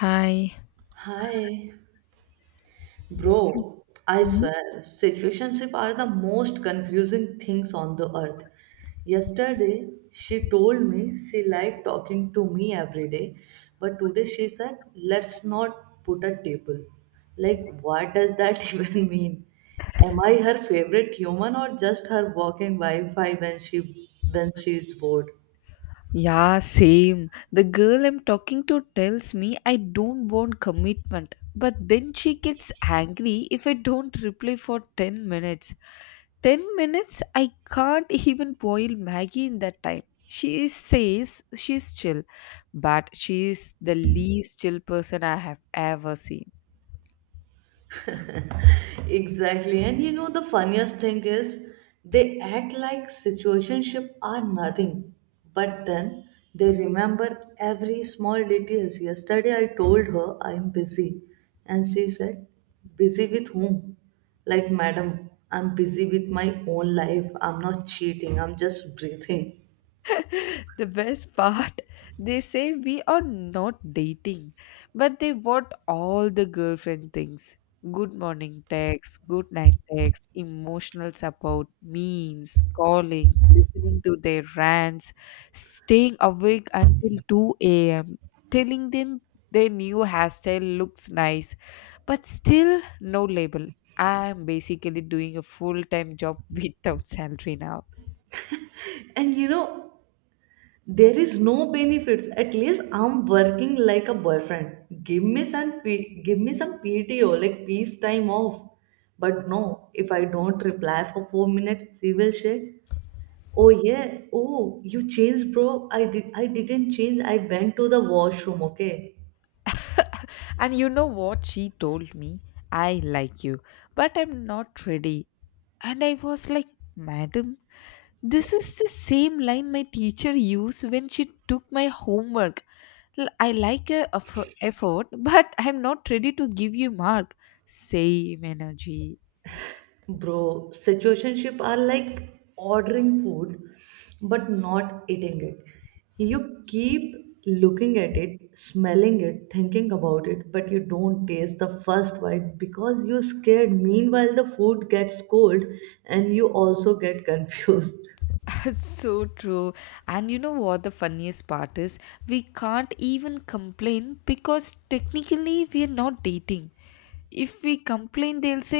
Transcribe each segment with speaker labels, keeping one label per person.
Speaker 1: Hi.
Speaker 2: Hi, bro. I swear, situationships are the most confusing things on the earth. Yesterday, she told me she liked talking to me every day, but today she said, let's not put a table. Like, what does that even mean? Am I her favorite human or just her walking Wi-Fi when she's bored?
Speaker 1: Yeah, same. The girl I'm talking to tells me I don't want commitment, but then she gets angry if I don't reply for 10 minutes. 10 minutes? I can't even boil Maggie in that time. She says she's chill, but she's the least chill person I have ever seen.
Speaker 2: Exactly. And you know the funniest thing is they act like situationship are nothing. But then they remember every small details. Yesterday I told her I'm busy and she said, busy with whom? Like madam, I'm busy with my own life. I'm not cheating. I'm just breathing.
Speaker 1: The best part, they say we are not dating, but they want all the girlfriend things. Good morning text, good night text, emotional support, memes, calling, listening to their rants, staying awake until 2 a.m., telling them their new hairstyle looks nice, but still no label. I'm basically doing a full time job without salary now.
Speaker 2: And you know there is no benefits. At least I'm working like a boyfriend. Give me some PTO, like peace time off. But no, if I don't reply for 4 minutes, she will say, "Oh yeah, oh you changed, bro. I did. I didn't change. I went to the washroom. Okay."
Speaker 1: And you know what she told me? I like you, but I'm not ready. And I was like, Madam, this is the same line my teacher used when she took my homework. I like your effort, but I'm not ready to give you mark. Same energy.
Speaker 2: Bro, situationship are like ordering food but not eating it. You keep looking at it, smelling it, thinking about it, but you don't taste the first bite because you're scared. Meanwhile, the food gets cold and you also get confused.
Speaker 1: So true. And you know what the funniest part is? We can't even complain because technically we are not dating. If we complain, they'll say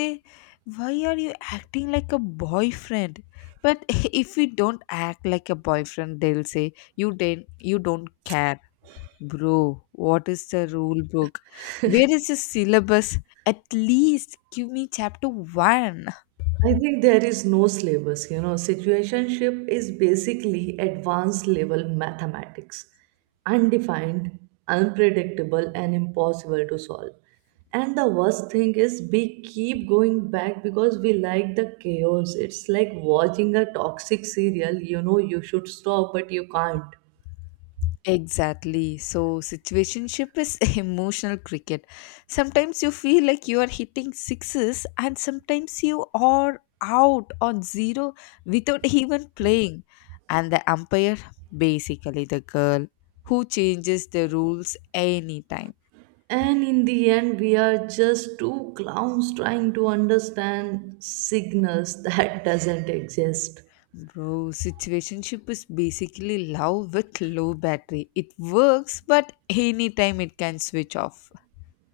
Speaker 1: why are you acting like a boyfriend, but if we don't act like a boyfriend, they'll say you don't care. Bro, what is the rule book? Where is the syllabus? At least give me chapter 1.
Speaker 2: I think there is no syllabus, you know. Situationship is basically advanced level mathematics, undefined, unpredictable, and impossible to solve. And the worst thing is, we keep going back because we like the chaos. It's like watching a toxic serial, you know, you should stop, but you can't.
Speaker 1: Exactly. So, situationship is emotional cricket. Sometimes you feel like you are hitting sixes, and sometimes you are out on zero without even playing. And the umpire, basically the girl who changes the rules anytime.
Speaker 2: And in the end, we are just two clowns trying to understand signals that doesn't exist.
Speaker 1: Bro, situationship is basically love with low battery. It works, but anytime it can switch off.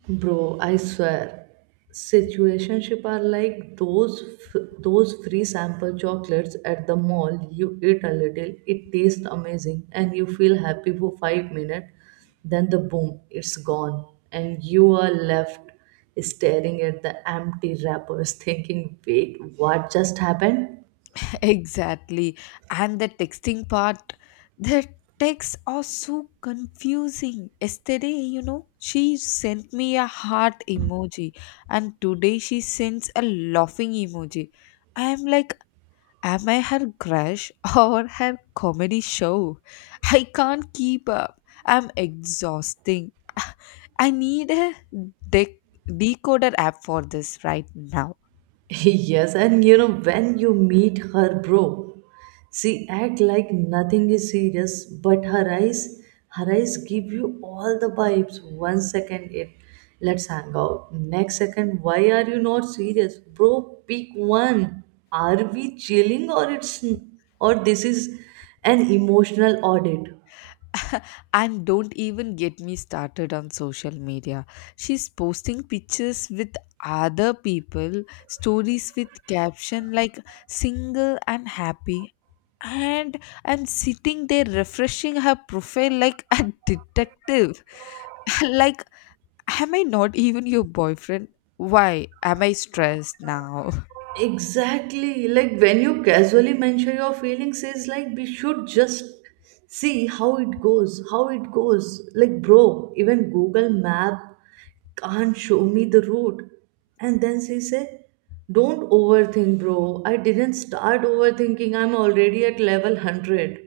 Speaker 2: Bro, I swear, situationship are like those free sample chocolates at the mall. You eat a little, it tastes amazing, and you feel happy for 5 minutes. Then the boom, it's gone, and you are left staring at the empty wrappers, thinking, "Wait, what just happened?"
Speaker 1: Exactly. And the texting part, the texts are so confusing. Yesterday, she sent me a heart emoji, and today she sends a laughing emoji. I am like, am I her crush or her comedy show? I can't keep up. I'm exhausting. I need a dec- decoder app for this right now.
Speaker 2: Yes, and you know, when you meet her, bro, she act like nothing is serious, but her eyes give you all the vibes. One second it, let's hang out. Next second, why are you not serious? Bro, pick one. Are we chilling or it's or this is an emotional audit?
Speaker 1: And don't even get me started on social media. She's posting pictures with other people, stories with caption like single and happy. And I'm sitting there refreshing her profile like a detective. Like, am I not even your boyfriend? Why am I stressed now?
Speaker 2: Exactly. Like when you casually mention your feelings, is like we should just see how it goes. Like, bro, even Google Map can't show me the route. And then she said, don't overthink, bro. I didn't start overthinking. I'm already at level 100.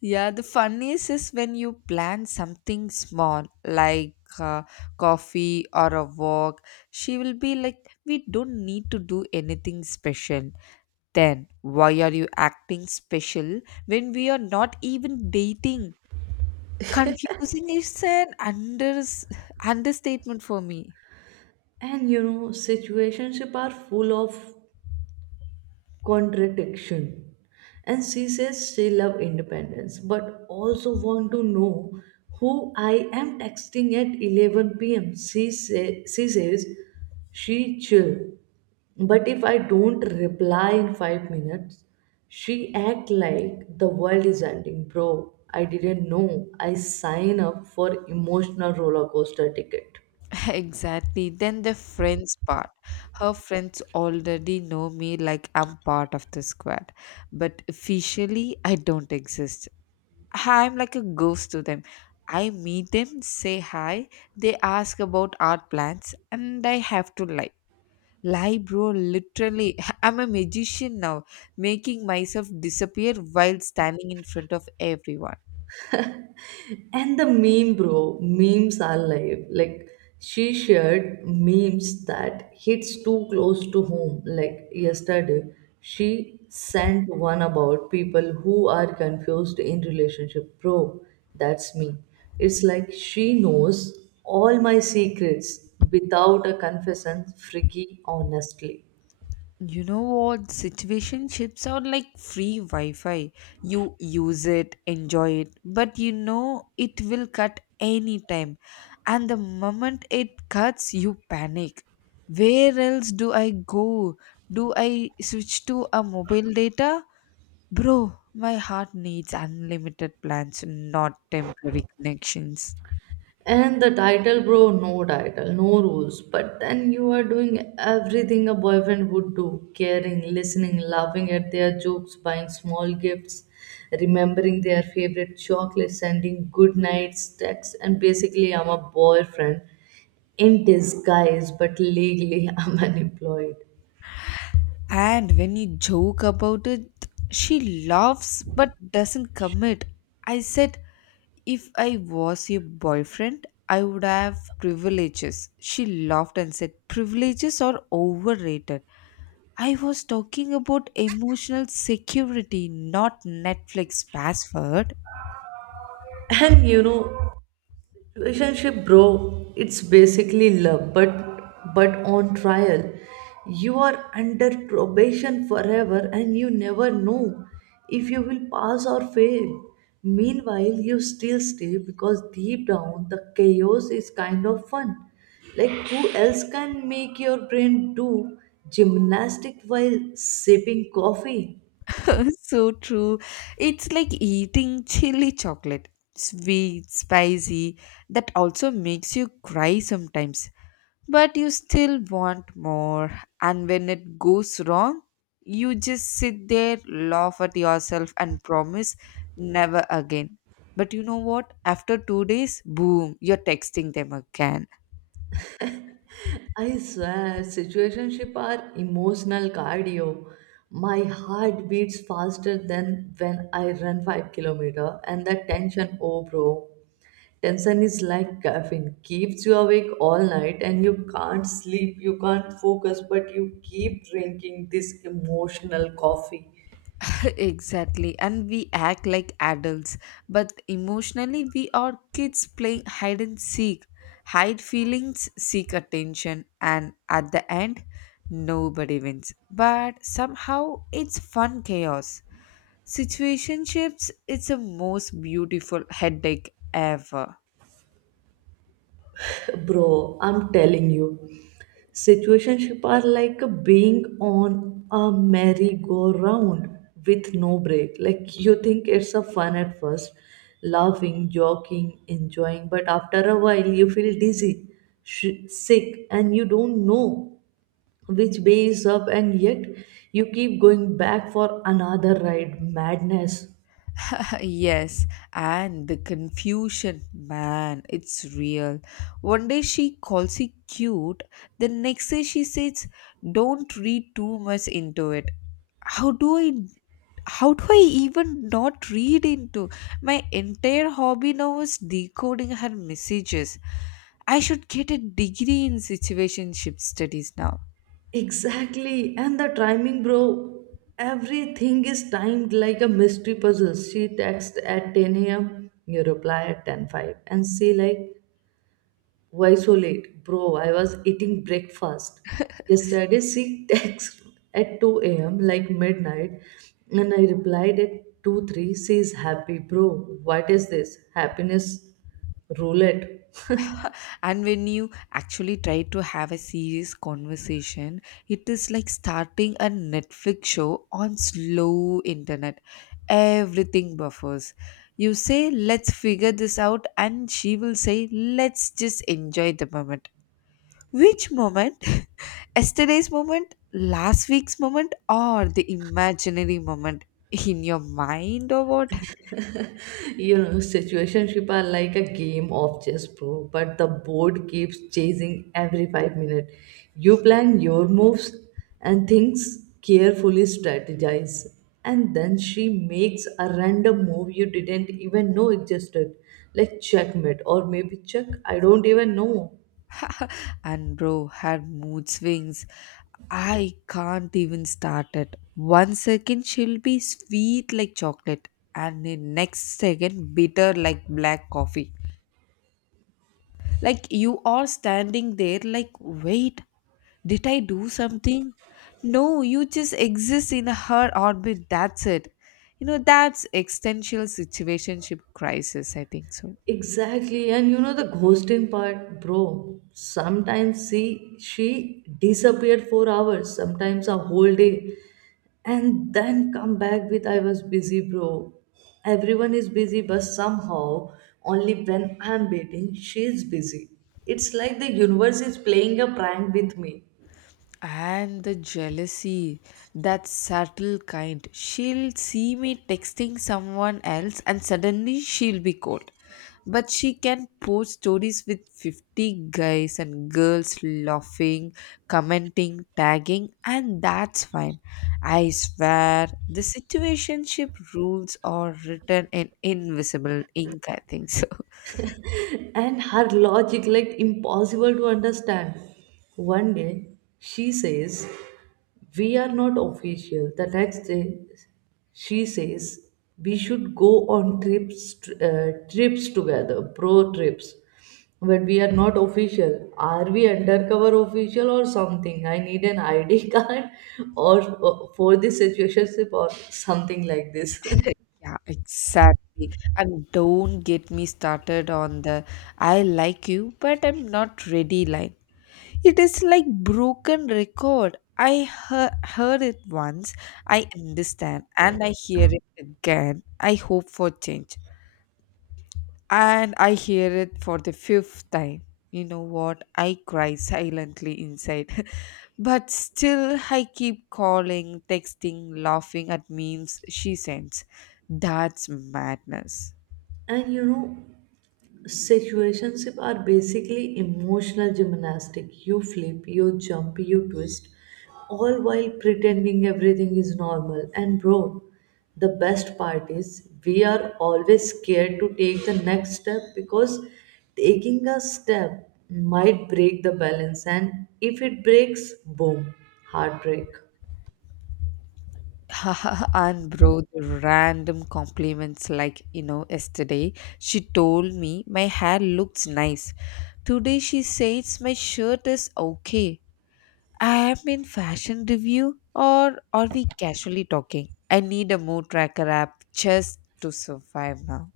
Speaker 1: Yeah, the funniest is when you plan something small like coffee or a walk. She will be like, we don't need to do anything special. Then, why are you acting special when we are not even dating? Confusing is an understatement for me.
Speaker 2: And you know, situationships are full of contradiction, and she says she love independence but also want to know who I am texting at 11 p.m. She says she chill but if I don't reply in 5 minutes she act like the world is ending, bro. I didn't know I sign up for emotional roller coaster ticket.
Speaker 1: Exactly. Then the friends part. Her friends already know me like I'm part of the squad, but officially I don't exist. I'm like a ghost to them. I meet them, say hi, they ask about art plans, and I have to lie. Lie, bro, literally. I'm a magician now, making myself disappear while standing in front of everyone.
Speaker 2: And the meme, bro, memes are live. Like she shared memes that hits too close to home. Like yesterday, she sent one about people who are confused in relationship. Bro, that's me. It's like she knows all my secrets without a confession, freaky honestly.
Speaker 1: You know what? Situation chips are like free Wi Fi. You use it, enjoy it, but you know it will cut anytime. And the moment it cuts, you panic. Where else do I go? Do I switch to a mobile data? Bro, my heart needs unlimited plans, not temporary connections.
Speaker 2: And the title, bro, no title, no rules. But then you are doing everything a boyfriend would do, caring, listening, laughing at their jokes, buying small gifts, remembering their favorite chocolate, sending good nights, texts. And basically, I'm a boyfriend in disguise, but legally, I'm unemployed.
Speaker 1: And when you joke about it, she laughs but doesn't commit. I said, if I was your boyfriend, I would have privileges. She laughed and said, privileges are overrated. I was talking about emotional security, not Netflix password.
Speaker 2: And you know, relationship bro it's basically love but on trial. You are under probation forever and you never know if you will pass or fail. Meanwhile you still stay because deep down the chaos is kind of fun. Like who else can make your brain do gymnastic while sipping coffee?
Speaker 1: So true. It's like eating chili chocolate. Sweet, spicy, that also makes you cry sometimes, but you still want more. And when it goes wrong, you just sit there, laugh at yourself, and promise never again. But you know what? After 2 days, boom, you're texting them again.
Speaker 2: I swear, situationships are emotional cardio. My heart beats faster than when I run 5 km, and that tension, oh bro. Tension is like caffeine, keeps you awake all night and you can't sleep, you can't focus, but you keep drinking this emotional coffee.
Speaker 1: Exactly. And we act like adults, but emotionally we are kids playing hide and seek. Hide feelings, seek attention, and at the end, nobody wins. But somehow it's fun chaos. Situationships, it's the most beautiful headache ever.
Speaker 2: Bro, I'm telling you, situationship are like being on a merry-go-round with no break. Like you think it's a fun at first, laughing joking enjoying, but after a while you feel dizzy, sick, and you don't know which way is up, and yet you keep going back for another ride. Madness.
Speaker 1: Yes, and the confusion, man, it's real. One day she calls it cute, the next day she says, "Don't read too much into it." How do I, how do I even not read into? My entire hobby now is decoding her messages. I should get a degree in situationship studies now.
Speaker 2: Exactly, and the timing, bro. Everything is timed like a mystery puzzle. She texts at 10 a.m., you reply at 10:05, and say like, "Why so late, bro? I was eating breakfast." Yesterday, she texts at 2 a.m., like midnight, and I replied at 2:03. She is happy, bro. What is this? Happiness roulette.
Speaker 1: And when you actually try to have a serious conversation, it is like starting a Netflix show on slow internet. Everything buffers. You say let's figure this out, and she will say let's just enjoy the moment. Which moment? Yesterday's moment, last week's moment, or the imaginary moment in your mind, or what?
Speaker 2: You know situationship are like a game of chess bro, but the board keeps chasing every 5 minutes. You plan your moves and things carefully, strategize, and then she makes a random move you didn't even know existed. Like checkmate, or maybe check, I don't even know.
Speaker 1: And bro, had mood swings, I can't even start it. One second she'll be sweet like chocolate, and the next second bitter like black coffee. Like, you are standing there like, wait, did I do something? No, you just exist in her orbit, that's it. You know, that's existential situationship crisis, I think so.
Speaker 2: Exactly, and you know the ghosting part, bro. Sometimes see, she disappeared for hours, sometimes a whole day, and then come back with I was busy, bro. Everyone is busy, but somehow only when I'm waiting, she's busy. It's like the universe is playing a prank with me.
Speaker 1: And the jealousy, that subtle kind. She'll see me texting someone else and suddenly she'll be cold. But she can post stories with 50 guys and girls laughing, commenting, tagging, and that's fine. I swear, the situationship rules are written in invisible ink, I think so.
Speaker 2: And her logic like impossible to understand. One day she says we are not official, the next day she says we should go on trips, trips together, pro trips. But we are not official. Are we undercover official or something? I need an ID card or, or for this situationship or something like this.
Speaker 1: Yeah, exactly. And don't get me started on the I like you, but I'm not ready line. It is like broken record. I heard it once, I understand, and I hear it again. I hope for change. And I hear it for the fifth time. You know what? I cry silently inside. But still, I keep calling, texting, laughing at memes she sends. That's madness.
Speaker 2: And you know, situationships are basically emotional gymnastics. You flip, you jump, you twist, all while pretending everything is normal. And bro, the best part is we are always scared to take the next step because taking a step might break the balance, and if it breaks, boom, heartbreak.
Speaker 1: And bro, the random compliments like, yesterday she told me my hair looks nice. Today she says my shirt is okay. I am in fashion review or are we casually talking? I need a mood tracker app just to survive now.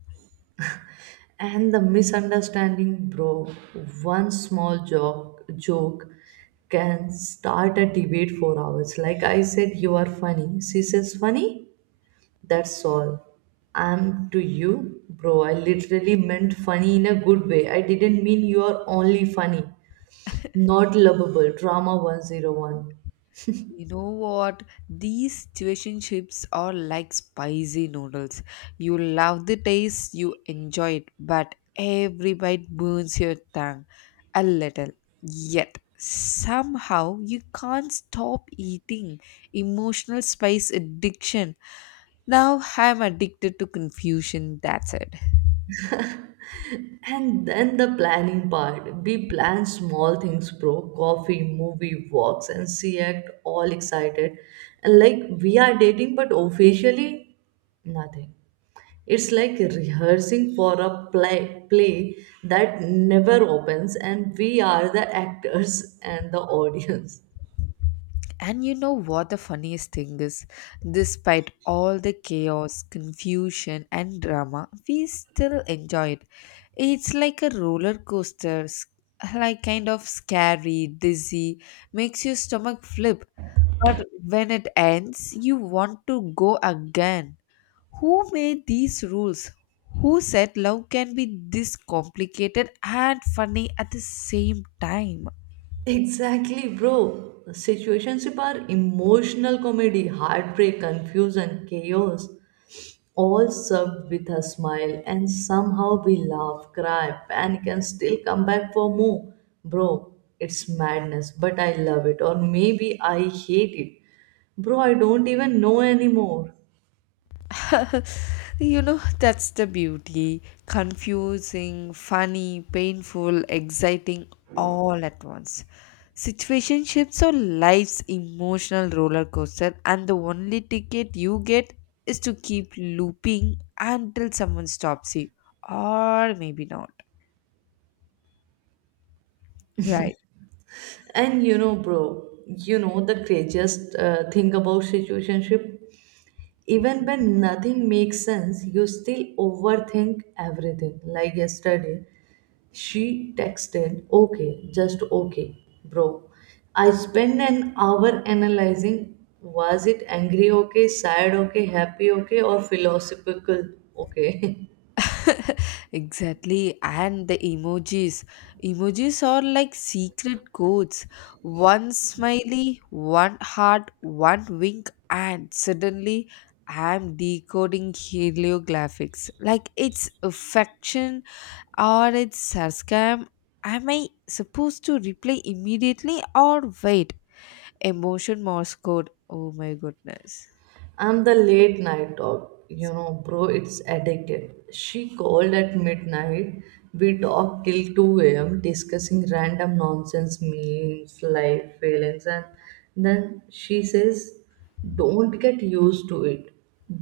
Speaker 2: And the misunderstanding, bro. One small joke can start a debate for hours. Like I said, you are funny. She says, funny? That's all. I'm to you, bro. I literally meant funny in a good way. I didn't mean you are only funny. Not lovable. Drama 101.
Speaker 1: You know what? These situationships are like spicy noodles. You love the taste, you enjoy it, but every bite burns your tongue a little. Yet, somehow, you can't stop eating. Emotional spice addiction. Now, I'm addicted to confusion, that's it.
Speaker 2: And then the planning part. We plan small things, bro. Coffee, movie, walks, and she act all excited. And like we are dating, but officially nothing. It's like rehearsing for a play that never opens, and we are the actors and the audience.
Speaker 1: And you know what the funniest thing is? Despite all the chaos, confusion, and drama, we still enjoy it. It's like a roller coaster, like kind of scary, dizzy, makes your stomach flip. But when it ends, you want to go again. Who made these rules? Who said love can be this complicated and funny at the same time?
Speaker 2: Exactly, bro. Situationships are emotional comedy, heartbreak, confusion, chaos, all served with a smile, and somehow we laugh, cry, panic, and still come back for more. Bro, it's madness, but I love it, or maybe I hate it. Bro, I don't even know anymore.
Speaker 1: You know, that's the beauty. Confusing, funny, painful, exciting, all at once. Situationships are life's emotional roller coaster, and the only ticket you get is to keep looping until someone stops you, or maybe not. Right.
Speaker 2: And you know bro, you know the craziest thing about situationship, even when nothing makes sense you still overthink everything. Like yesterday she texted okay, just okay. Bro, I spent an hour analyzing. Was it angry okay, sad okay, happy okay, or philosophical okay?
Speaker 1: Exactly, and the emojis are like secret codes. One smiley, one heart, one wink, and suddenly I'm decoding heliographics. Like, it's affection or it's sarcasm? Am I supposed to reply immediately or wait? Emotion Morse code. Oh my goodness.
Speaker 2: I'm the late night dog, you know, bro. It's addicted. She called at midnight. We talked till 2 a.m. discussing random nonsense, memes, life, feelings, and then she says, don't get used to it.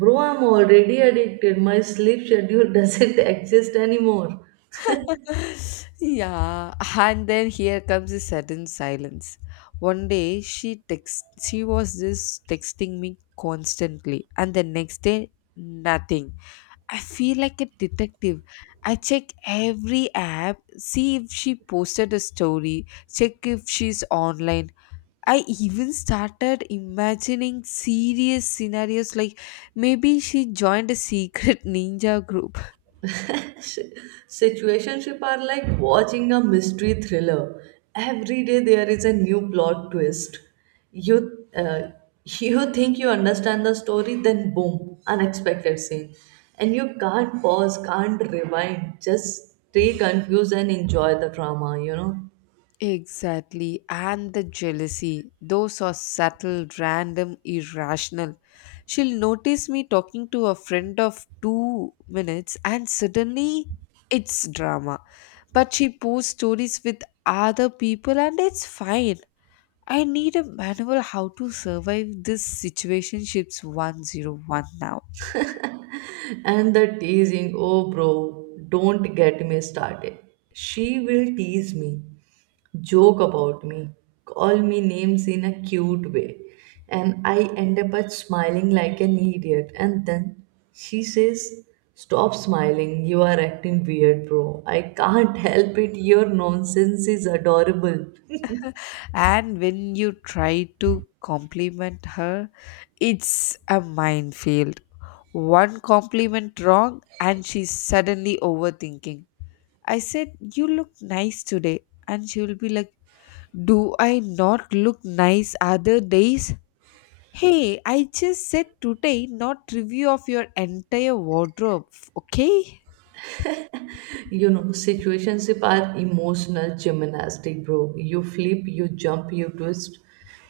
Speaker 2: Bro, I'm already addicted. My sleep schedule doesn't exist anymore.
Speaker 1: Yeah, and then here comes a sudden silence. One day she was just texting me constantly, and the next day nothing. I feel like a detective. I check every app, see if she posted a story, check if she's online. I even started imagining serious scenarios, like maybe she joined a secret ninja group.
Speaker 2: Situationship are like watching a mystery thriller. Every day there is a new plot twist. You uh, you think you understand the story, then boom, unexpected scene, and you can't pause, can't rewind. Just stay confused and enjoy the drama, you know.
Speaker 1: Exactly. And the jealousy, those are subtle, random, irrational. She'll notice me talking to a friend of 2 minutes and suddenly it's drama. But she posts stories with other people and it's fine. I need a manual how to survive this situationships 101 now.
Speaker 2: And the teasing, oh bro, don't get me started. She will tease me, joke about me, call me names in a cute way, and I end up at smiling like an idiot. And then she says, stop smiling, you are acting weird, bro. I can't help it, your nonsense is adorable.
Speaker 1: And when you try to compliment her, it's a minefield. One compliment wrong and she's suddenly overthinking. I said, you look nice today, and she will be like, do I not look nice other days? Hey, I just said today, not review of your entire wardrobe, okay?
Speaker 2: You know, situationship are emotional gymnastic, bro. You flip, you jump, you twist,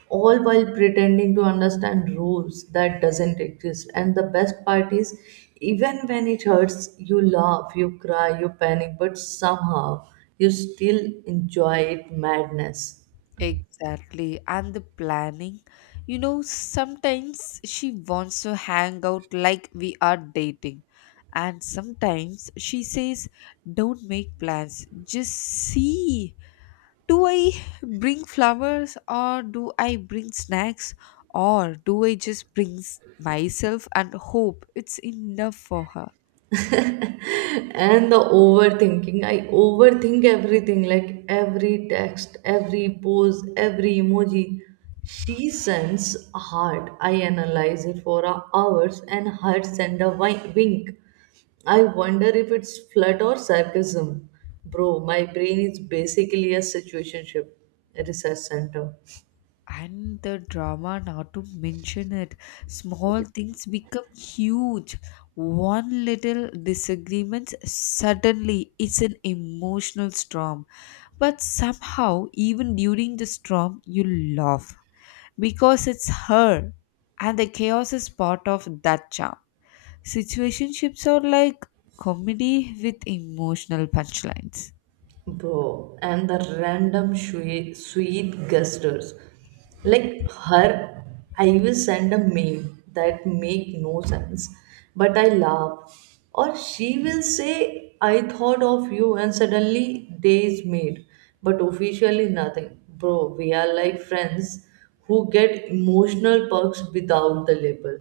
Speaker 2: all while pretending to understand rules that doesn't exist. And the best part is, even when it hurts, you laugh, you cry, you panic, but somehow you still enjoy it. Madness.
Speaker 1: Exactly. And the planning. You know, sometimes she wants to hang out like we are dating. And sometimes she says, don't make plans. Just see. Do I bring flowers or do I bring snacks, or do I just bring myself and hope it's enough for her?
Speaker 2: And the overthinking, I overthink everything. Like every text, every pose, every emoji she sends. Hard. I analyze it for hours and heart send a wink, I wonder if it's flirt or sarcasm. Bro, my brain is basically a situationship research center.
Speaker 1: And the drama, not to mention it. Small things become huge. One little disagreement, suddenly it's an emotional storm. But somehow, even during the storm, you laugh because it's her, and the chaos is part of that charm. Situationships are like comedy with emotional punchlines.
Speaker 2: Bro, and the random sweet gestures. Like her, I will send a meme that make no sense, but I laugh. Or she will say, I thought of you, and suddenly day is made, but officially nothing. Bro, we are like friends who get emotional perks without the label.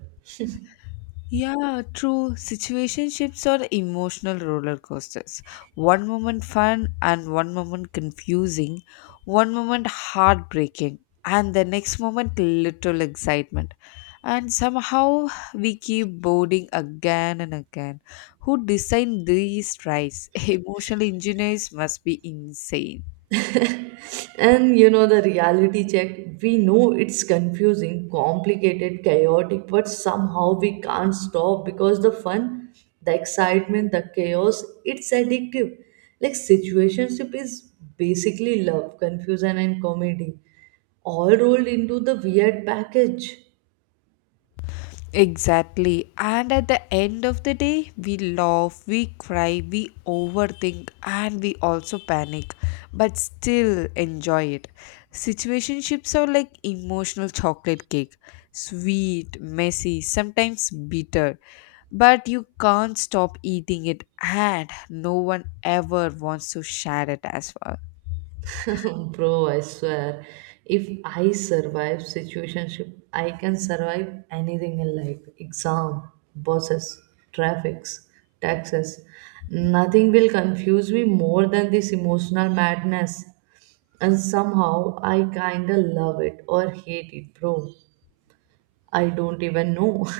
Speaker 1: Yeah, true. Situationships are emotional roller coasters. One moment fun and one moment confusing, one moment heartbreaking, and the next moment little excitement. And somehow we keep boarding again and again. Who designed these tries? Emotional engineers must be insane.
Speaker 2: And you know, the reality check, we know it's confusing, complicated, chaotic, but somehow we can't stop because the fun, the excitement, the chaos, it's addictive. Like, situationship is basically love, confusion, and comedy all rolled into the weird package.
Speaker 1: Exactly. And at the end of the day, we laugh, we cry, we overthink, and we also panic, but still enjoy it. Situationships are like emotional chocolate cake, sweet, messy, sometimes bitter, but you can't stop eating it, and no one ever wants to share it as well.
Speaker 2: Bro, I swear, if I survive situationship, I can survive anything in life. Exam, bosses, traffics, taxes. Nothing will confuse me more than this emotional madness. And somehow I kinda love it or hate it, bro. I don't even know.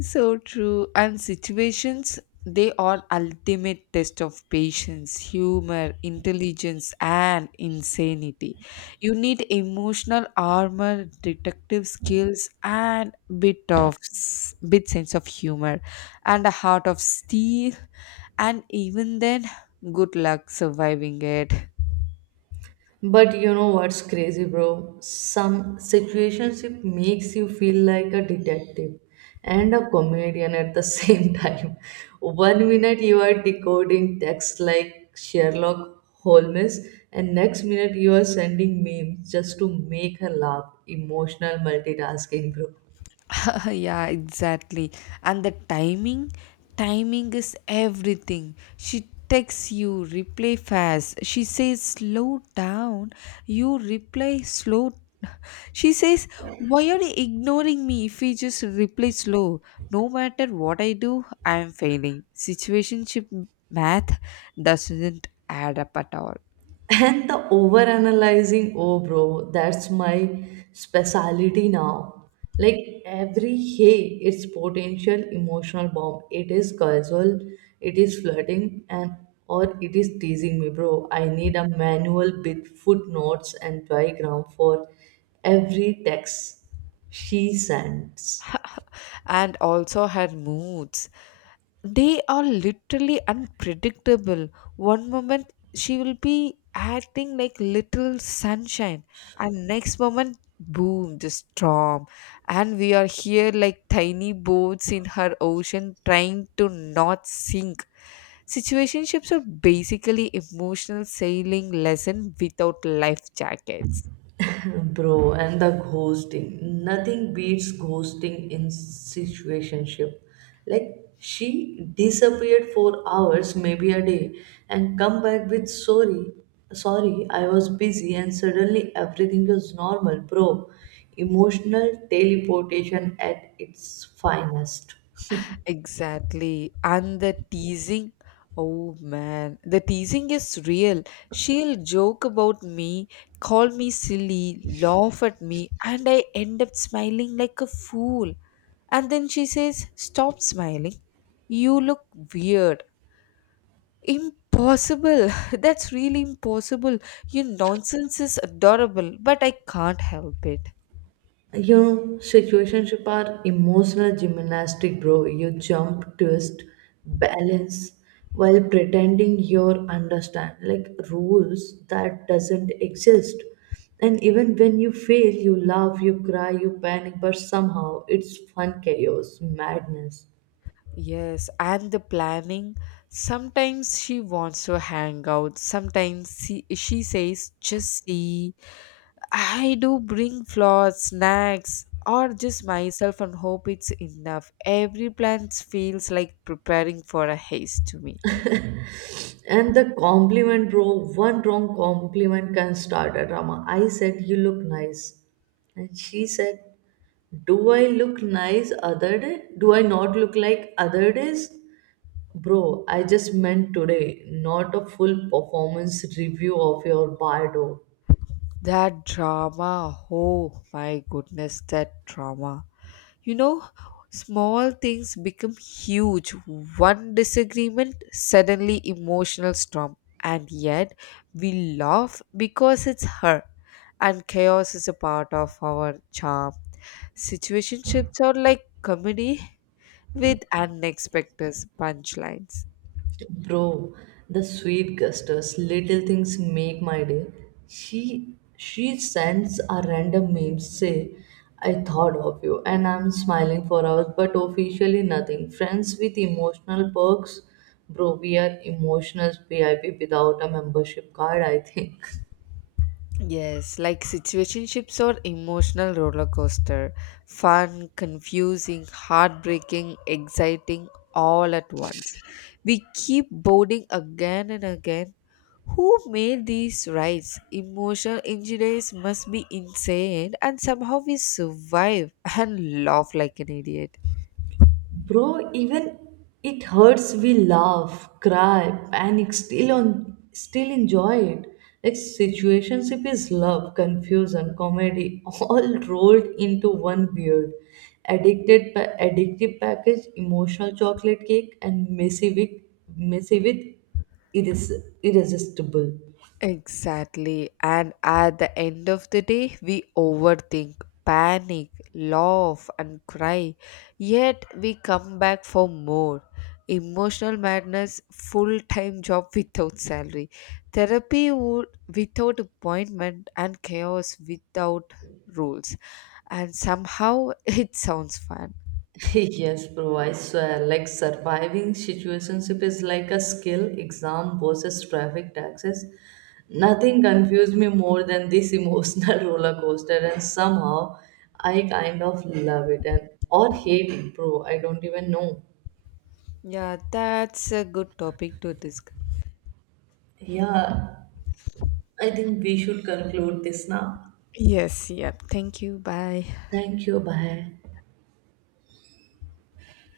Speaker 1: So true. And situations, they are ultimate test of patience, humor, intelligence, and insanity. You need emotional armor, detective skills, and bit sense of humor, and a heart of steel. And even then, good luck surviving it.
Speaker 2: But you know what's crazy, bro? Some situationship makes you feel like a detective and a comedian at the same time. One minute you are decoding text like Sherlock Holmes, and next minute you are sending memes just to make her laugh. Emotional multitasking, bro.
Speaker 1: Yeah, exactly. And the timing, timing is everything. She texts, you reply fast, she says slow down. You reply slow, she says why are you ignoring me. If we just reply slow, no matter what I do, I am failing. Situationship math doesn't add up at all.
Speaker 2: And the overanalyzing, oh bro, that's my specialty now. Like every hey, it's potential emotional bomb. It is casual, it is flirting, and or it is teasing me, bro. I need a manual with footnotes and diagram for every text she sends.
Speaker 1: And also her moods, they are literally unpredictable. One moment she will be acting like little sunshine, and next moment, boom, the storm. And we are here like tiny boats in her ocean, trying to not sink. Situationships are basically emotional sailing lesson without life jackets.
Speaker 2: Bro, and the ghosting. Nothing beats ghosting in situationship. Like she disappeared for hours, maybe a day, and come back with sorry. Sorry, I was busy, and suddenly everything was normal, bro. Emotional teleportation at its finest.
Speaker 1: Exactly. And the teasing, oh man, the teasing is real. She'll joke about me, call me silly, laugh at me, and I end up smiling like a fool. And then she says, stop smiling, you look weird. Impossible. That's really impossible. Your nonsense is adorable, but I can't help it.
Speaker 2: You know, situationship are emotional gymnastic, bro. You jump, twist, balance, while pretending you understand like rules that doesn't exist. And even when you fail, you laugh, you cry, you panic, but somehow it's fun chaos, madness.
Speaker 1: Yes, and the planning. Sometimes she wants to hang out. Sometimes she says, just see. I do bring flowers, snacks, or just myself and hope it's enough. Every plan feels like preparing for a haste to me.
Speaker 2: And the compliment, bro, one wrong compliment can start a drama. I said, you look nice. And she said, do I look nice other day? Do I not look like other days? Bro, I just meant today, not a full performance review of your bardo.
Speaker 1: That drama, oh my goodness, that drama. You know, small things become huge. One disagreement, suddenly emotional storm. And yet, we laugh because it's her. And chaos is a part of our charm. Situationships are like comedy with unexpected punchlines.
Speaker 2: Bro, the sweet gusters, little things make my day. She sends a random meme say, I thought of you, and I'm smiling for hours, but officially nothing. Friends with emotional perks, bro, we are emotional VIP without a membership card, I think.
Speaker 1: Yes, like situationships are emotional roller coaster. Fun, confusing, heartbreaking, exciting, all at once. We keep boarding again and again. Who made these rides? Emotional injuries must be insane, and somehow we survive and laugh like an idiot.
Speaker 2: Bro, even it hurts, we laugh, cry, panic, still enjoy it. Like situationship is love, confusion, comedy, all rolled into one weird, addictive package, emotional chocolate cake, and messy with irresistible.
Speaker 1: Exactly. And at the end of the day, we overthink, panic, laugh, and cry. Yet we come back for more. Emotional madness, full time job without salary, therapy would, without appointment, and chaos without rules. And somehow it sounds fun.
Speaker 2: Yes, bro. I swear, like surviving situationship is like a skill exam versus traffic taxes. Nothing confused me more than this emotional roller coaster, and somehow I kind of love it and or hate it, bro. I don't even know.
Speaker 1: Yeah, that's a good topic to discuss.
Speaker 2: Yeah, I think we should conclude this now.
Speaker 1: Yes, yeah. Thank you. Bye.
Speaker 2: Thank you. Bye.